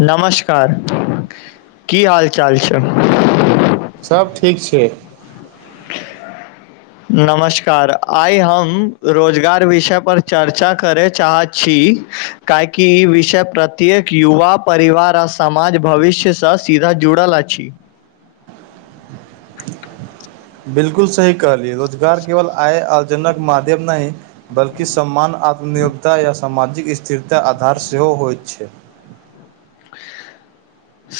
नमस्कार की हाल चाल छै सब ठीक छै नमस्कार आइ हम रोजगार विषय पर चर्चा करय चाहे छी काइकि ई विषय प्रत्येक युवा परिवार आ समाज भविष्यसँ सीधा जुड़ल अछि बिलकुल सही कहलिये रोजगार केवल आय आर्जनक माध्यम नाहि बल्की सम्मान आत्मनियोगता या सामाजिक स्थिरता आधार सेहो होइत छै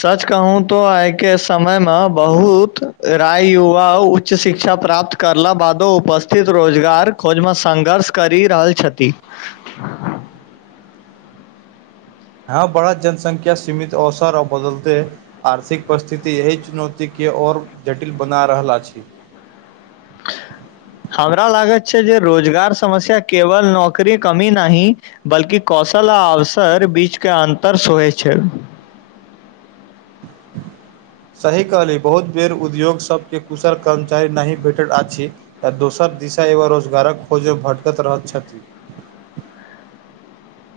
सच कहूँ तो आइ के समय मे बहुत राय युवा उच्च शिक्षा प्राप्त करला बादो उपस्थित रोजगार खोज मे संघर्ष करि रहल छथि हँ बड़ा जनसंख्या सीमित अवसर आ बदलतेै आर्शिक परिस्थिति यह चुनौती के ओर जटिल बना रहल अछि हमरा लागै छै जे रोजगार समस्या केवल नौकरी कमी नाहि बल्कि कौशल आ अवसर बीच के अन्तर स होइ छै [inaudible] सही कहली बहुत बेर उद्योग सबके कुशल कर्मचारी नाहि भेटल आछि त दोसर दिशा एवा रोजगारक खोज भटकत रहैत छथि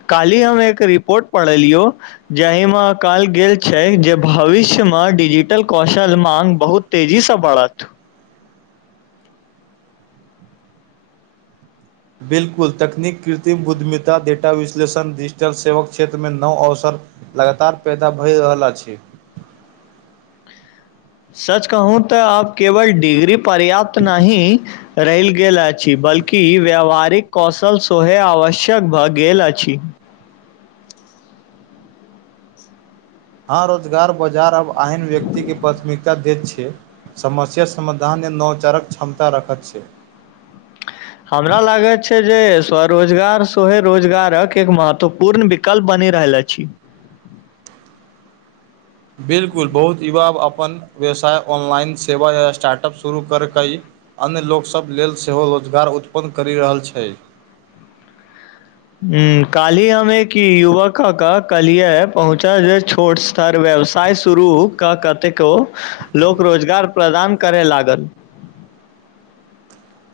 काल्हि हम एक रिपोर्ट पढ़लियो जाहि मे कहल गेल छै जे भविष्य म डिजिटल कौशल मांग बहुत तेजी सँ बढ़त बिलकुल तकनीक कृत्रिम बुद्धिमिता डेटा विश्लेषण डिजिटल सेवक क्षेत्रमे नव अवसर लगातार पैदा भए रहल अछि सच कहूँ त अब केवल डिग्री पर्याप्त नाहीं रैईल गेल अछि बल्कि व्यावहारिक कौशल सोहे आवश्यक भ गेले अछि हँ रोजगार बाजार आब आहन व्यक्ति के प्राथमिकता दैत छै समस्या समाधान नवचारक क्षमता रखत छै हमरा लागैत छै जे स्वरोजगार स्वहे रोजगारक एक महत्वपूर्ण वि कल बनि रहल अछि बिलकुल बहुत युवा अपन व्यवसाय ऑनलाइन सेवा या स्टार्टअप शुरू करकई अन्य लोकसभ लेल सेहो रोजगार उत्पन्न करि रहल छै हूॅं कालीय हमे की युवक कका कलिया पहुँचा जे छोट से तर व्यवसाय शुरू क कतेको लोक रोजगार प्रदान करय लागल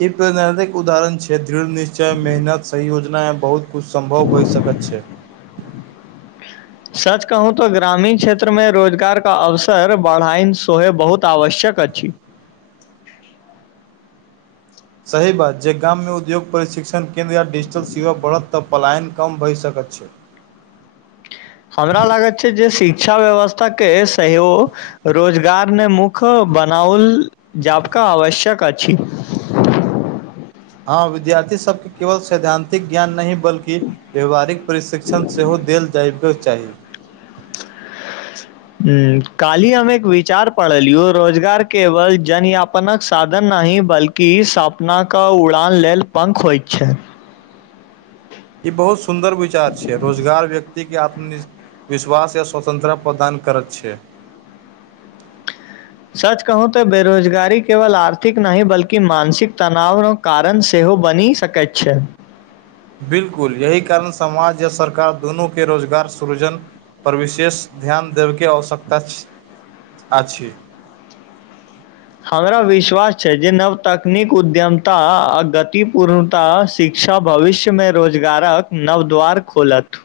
ई प्रिक [unintelligible] उदाहरण छै दृढ़ निश्चय मेहनत सही योजना य बहुत कुछ सम्भव भ सकैत छै [inaudible] सच कहूँ त ग्रामीण क्षेत्र मे रोजगार के अवसर बढ़ाइन सहो बहुत आवश्यक अछि सही बात जे गाममे उद्योग प्रशिक्षण केन्द्र आ डिजिटल सेवा बढ़त त पलायन कम भई सकैत छै हमरा लागैत छै जे शिक्षा व्यवस्था के संयो रोजगार ने मुख्य बनाओल जाबका आवश्यक अछि ह विद्यार्थी सब के केवल सैद्धांतिक ज्ञान नहि बल्कि व्यावहारिक प्रशिक्षण सेहो देल जायको चाही ह काल्हि अमे एक विचार पढ़लियो रोजगार केवल जन य नक साधन नाहि बल्कि सापनाके उड़ान लेल पंख होई छै ई बहुत सुन्दर विचार छै रोजगार व्यक्ति के आत्मनि विश्वास या स्वतन्त्रता प्रदान करै छै सच कहू तऽ बेरोजगारी केवल आर्थिक नाहि बल्कि मानसिक तनाव कारण सेहो बनि सकैत छै बिलकुल यही कारण समाज या सरकार दूनू के रोजगार सृजन पर विशेष ध्यान देबयके आवश्यकता आछि हमरा विश्वास छै जे नव तकनीक उद्यमता आ गति पूर्णता शिक्षा भविष्यमे रोजगारक नवद्वार खोलत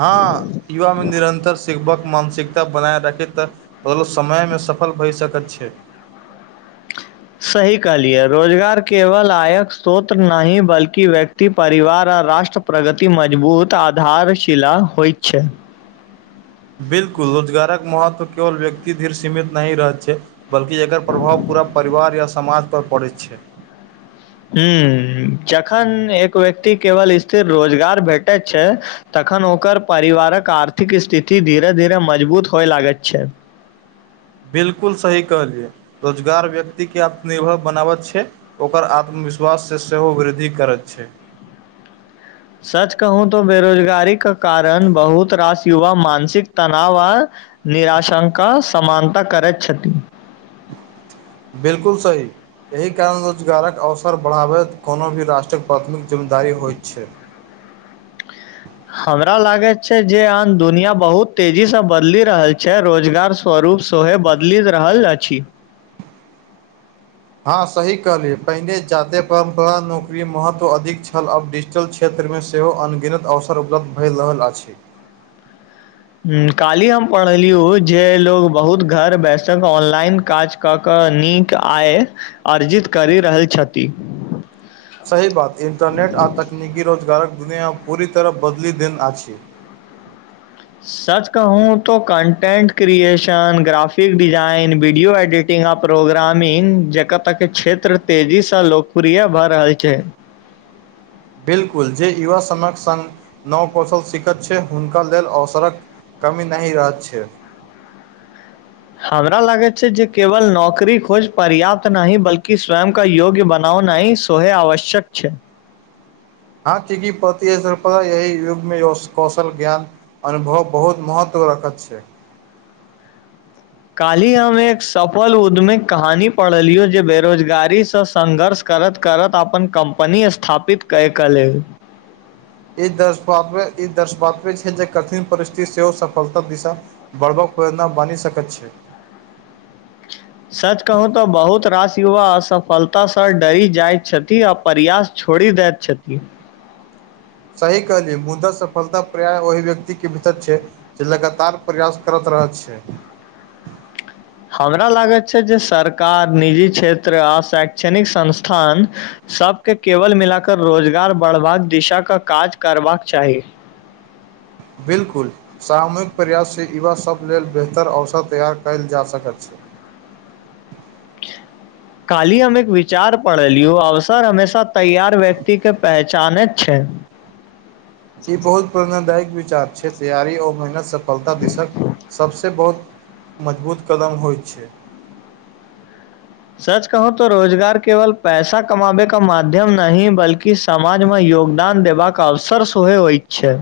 हँ युवा मे निरन्तर शिकभक मानसिकता बनाय रखे त बलो समय में सफल भऽ सकैत छै आ सही कहलिए रोजगार केवल आयक सोत्र नाहि बल्कि व्यक्ति परिवार आ राष्ट्र प्रगति मजबूत आधारशिला होइ छै बिल्कुल रोजगारक महत्व केवल व्यक्ति धीर सीमित नहि रहै छै बल्कि एकर प्रभाव पूरा परिवार या समाज पर पड़ै छै ह जखन एक व्यक्ति केवल स्थिर रोजगार भेटै छै तखन ओकर परिवारक आर्थिक स्थिति धीरे धीरे मजबूत होए लागैत छै बिलकुल सही कहलियै रोजगार व्यक्ति के आत्मनिर्भर बनाब छै ओकर आत्मविश्वास सँ सेहो वृद्धि करैत छै सच कहू तो बेरोजगारी क कारण बहुत रास युवा मानसिक तनाव आ निराशंका समानता करैत छथिन बिलकुल सही एहि कारण रोजगारक अवसर बढ़ाबैत कोनो भी राष्ट्रक प्राथमिक जिम्मेदारी होइत छै हमरा लागैत छै जे आन दुनिया बहुत तेजी से बदलि रहल छै रोजगार स्वरूप सहे बदलि रहल अछि हँ सही कहलियै पहिने जाते परम्परा नौकरी महत्व अधिक छल आब डिजिटल क्षे त्रमे सेहो अनगिनत अवसर उपलब्ध भऽ रहल अछि ह काली हम पढ़लीयौ जे लोग बहुत घर बैसक ऑनलाइन काज क कऽ नीक आय अर्जित करि रहल छथि सही बात इन्टरनेट आ तकनीकी रोजगारक दुनिआ पूरी तरह बदलि देन आछि सच कहूं तो content creation graphic design video edit आ प्रोग्रामिंग जकरय तक क्षेत्र तेजीसँ लोकप्रिय भऽ रहल छै बिलकुल जे युवा सनक सङ्ग नव कौशल शिखक छै हुनका लेल अवसरक कमी नहि रहत छै हमरा लागैत छै जे केवल नौकरी खोज पर्याप्त नाही बल्कि स्वयं का योग्य बनाउ नाही सोहे आवश्यक छै हँ चीकि पति सृ यही युगमे कौशल ज्ञान [unintelligible] अनुभव बहुत महत्व रखत छै काल्हि हम एक सफल उद्यमे कहानी पढ़लियै जे बेरोजगारी सँ सङ्घर्ष करत करत आपन कम्पनी स्थापित कए क लेब ई दर्शाते ई [unintelligible] दर्शवाते छै जे कठिन परिस्थिति सेहो सफलता दिशा बड़द कोेना बानी सकैत छै सच कहू तऽ बहुत रास युवा असफलता सँ डरी जाइत छथि आ प्रयास छोड़ि देैत छति सही कहलियै मुदा सफलता पर्याय ओहि व्यक्तिक के भीतर छै जे लगातार प्रयास करत रह छै हमरा लागैत छै जे सरकार निजी क्षेत्र आ शैक्षणिक संस्थान सभ के केवल मिलाकऽ रोजगार बढ़बाक दिशाक काज करबाक चाही बिलकुल सामूहिक प्रयासे युवासभ लेल बेहतर अवसर तैयार कयल जा सकैत छै [unintelligible] काली हम एक विचार पढलियौ अवसर हमेशा तैयार व्यक्ति के पहचाने छै ई बहुत प्रेरणा दायक विचार छै तैयार औ मेहनतसे सफलता दिसक सबस बहुत मजबूत कदम होयत छै सच कहूॅं तो रोजगार केवल पैसा कमाबे का माध्यम नहि बल्कि समाज मे योगदान देबाक अवसर सेहो होयत छै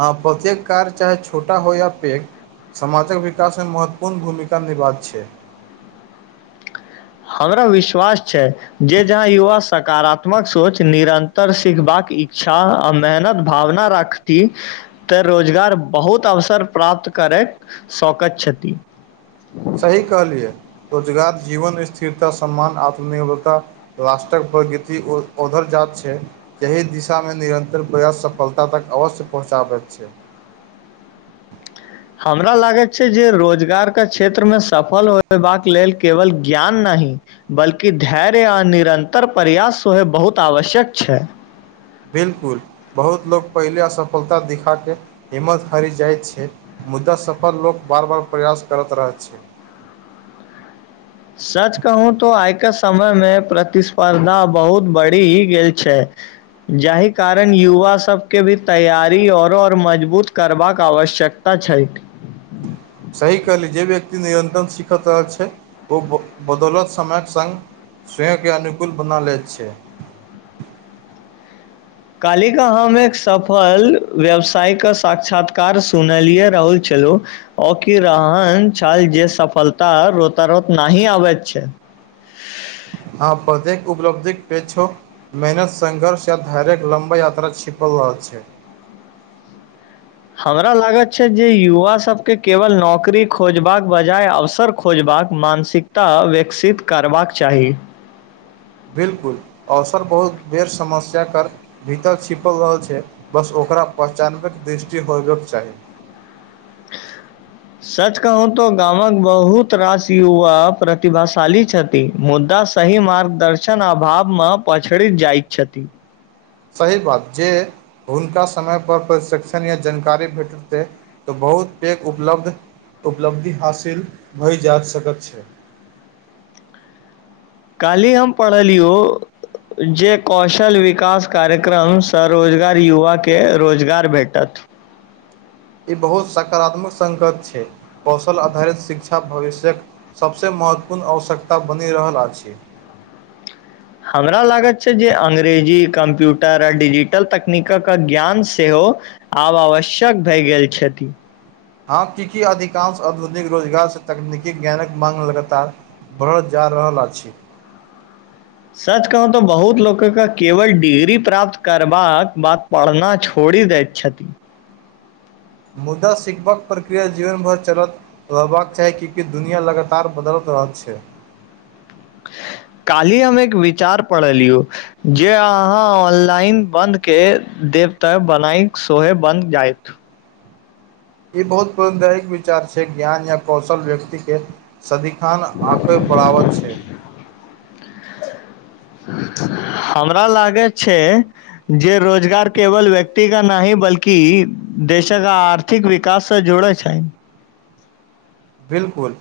हँ प्रत्येक कार चाहे छोटा हो या पैघ समाचल विकास मे महत्वपूर्ण भूमिका निभाक छै हमरा विश्वास छै जे जहाँ युवा सकारात्मक सोच निरंतर सिखबाक इच्छा आ मेहनत भावना राख ती तऽ रोजगार बहुत अवसर प्राप्त करयक शौकत छथि सही कहलियै रोजगार जीवन स्थिरता सम्मान आत्मनिर्भरता राष्ट्रक प्रगति औध ओधर जात छै एहि दिशा में निरन्तर प्रयास सफलता तक अवश्य पहुँचाबैत छै हमरा लागैत छै जे रोजगार के क्षेत्र में सफल होयबाक लेल केवल ज्ञान नहि बल्कि धैर्य आ निरन्तर प्रयास सेहोे बहुत आवश्यक छै बिलकुल बहुत लोक पहिले असफलता दिखा कऽ हिम्मत हारि जाइत छै मुद्दा सफल लोक बार बार प्रयास करत रहत छै सच कहू तो आई के समय मे प्रतिस्पर्धा बहुत बढ़ी गेल छै जाहि कारण युवा सभ के भी तैयारी आओर आओर मजबूत करबाक आवश्यक अच्छा [unintelligible] सही कहली जे व्यक्ति नियन्त्रण सीखैत रहल छै ओ बदौलत समयक सङ्ग स्वयं के अनुकूल बना लैत छै काल्हि के हम एक सफल व्यवसायके साक्षात्कार सुनलियए रहु छलहुँ औकी रहन छल जे सफलता रोतऽ रोत नही आबैत छै हँ प्रत्येक उपलब्धिक पेघ छो मेहनत संघर्ष य धैर्य लम्बा यात्रा छिपल रहल छै हमरा लागत छै जे युवा सभके केवल नौकरी खोजबाक बजाय अवसर खोजबाक मानसिकता विकसित करबाक चाही बिल्कुल अवसर बहुत बेर समस्या कर भीतर छिपल रहल छै बस ओकरा पहचानबैके दृष्टि होयबाक चाही [inaudible] सच कहूँ तऽ गामक बहुत रास युवा प्रतिभाशाली छथि मुद्दा सही मार्गदर्शन अभाव मे पछड़ि जाइत छथि सही बात जे हुनका समय पर प्रशिक्षण या जानकारी भेटतै तऽ बहुत पैघ उपलब्ध उपलब्धि हासिल भए जा सकत छै काल्हि हम पढ़लियौ जे कौशल विकास कार्यक्रम स रोजगार युवाके रोजगार भेटत ई बहुत सकारात्मक संगत छै कौशल आधारित शिक्षा भविष्यक सबसँ महत्वपूर्ण आवश्यकता बनि रहल अछि हमरा लागैत छै जे अंग्रेजी कम्प्यूटर आ डिजिटल तकनीकक ज्ञान सेहो आब आवश्यक भए गेल छथि हँ की की अधिकांश आध्युनिक रोजगारसँ तकनीकी ज्ञानक माँग लगातार बढ़ल जा रहल अछि सच कहू तऽ बहुत लोकक केवल डिग्री प्राप्त करबाक बात पढ़ना छोड़ि दैत छथिन मुदा सिखबक प्रक्रिया जीवन भर चलत रहबाक चाही कियाकी दुनिआ लगातार बदल रहल छै काल्हि हम एक विचार पढ़लियौ जे अहाँ ऑनलाइन बन्दके देब तऽ बनाय सोहे बन्द जायत ई बहुत पौरानदायिक विचार छै ज्ञान या कौशल व्यक्ति के सदिखान आँखर बरावत छै हमरा लागै छै जे रोजगार केवल वेक्ति का नाहि बल्कि देश क आर्थि क विकास से जुड़ैत छनि बिलकुल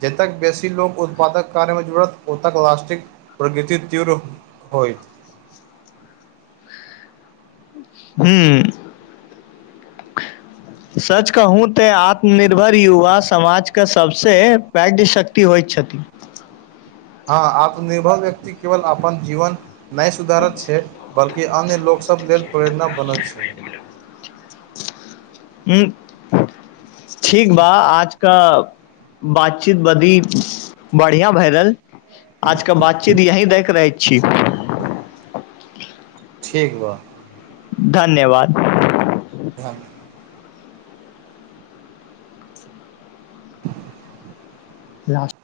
जेतक बेसी लोक उत्पादक कार्य मे जूड़त ओतक लास्टिक प्रगति तीव्र होइत हू सच कहूँ तऽ आत्मनिर्भर युवा समाज के सभ सँ पैघ शक्ति होइत छथि हँ आत्मनिर्भर व्यक्ति केवल आपन जीवन नहि सुधारत छै बल्कि अन्य लोकसभ लेल प्रेरणा बनल छै ह ठीक बा आज का बातचीत बदी बढ़िया भैलल आज का बातचीत यही देख रहै छी ठीक बा धन्यवाद हँ ल [unintelligible]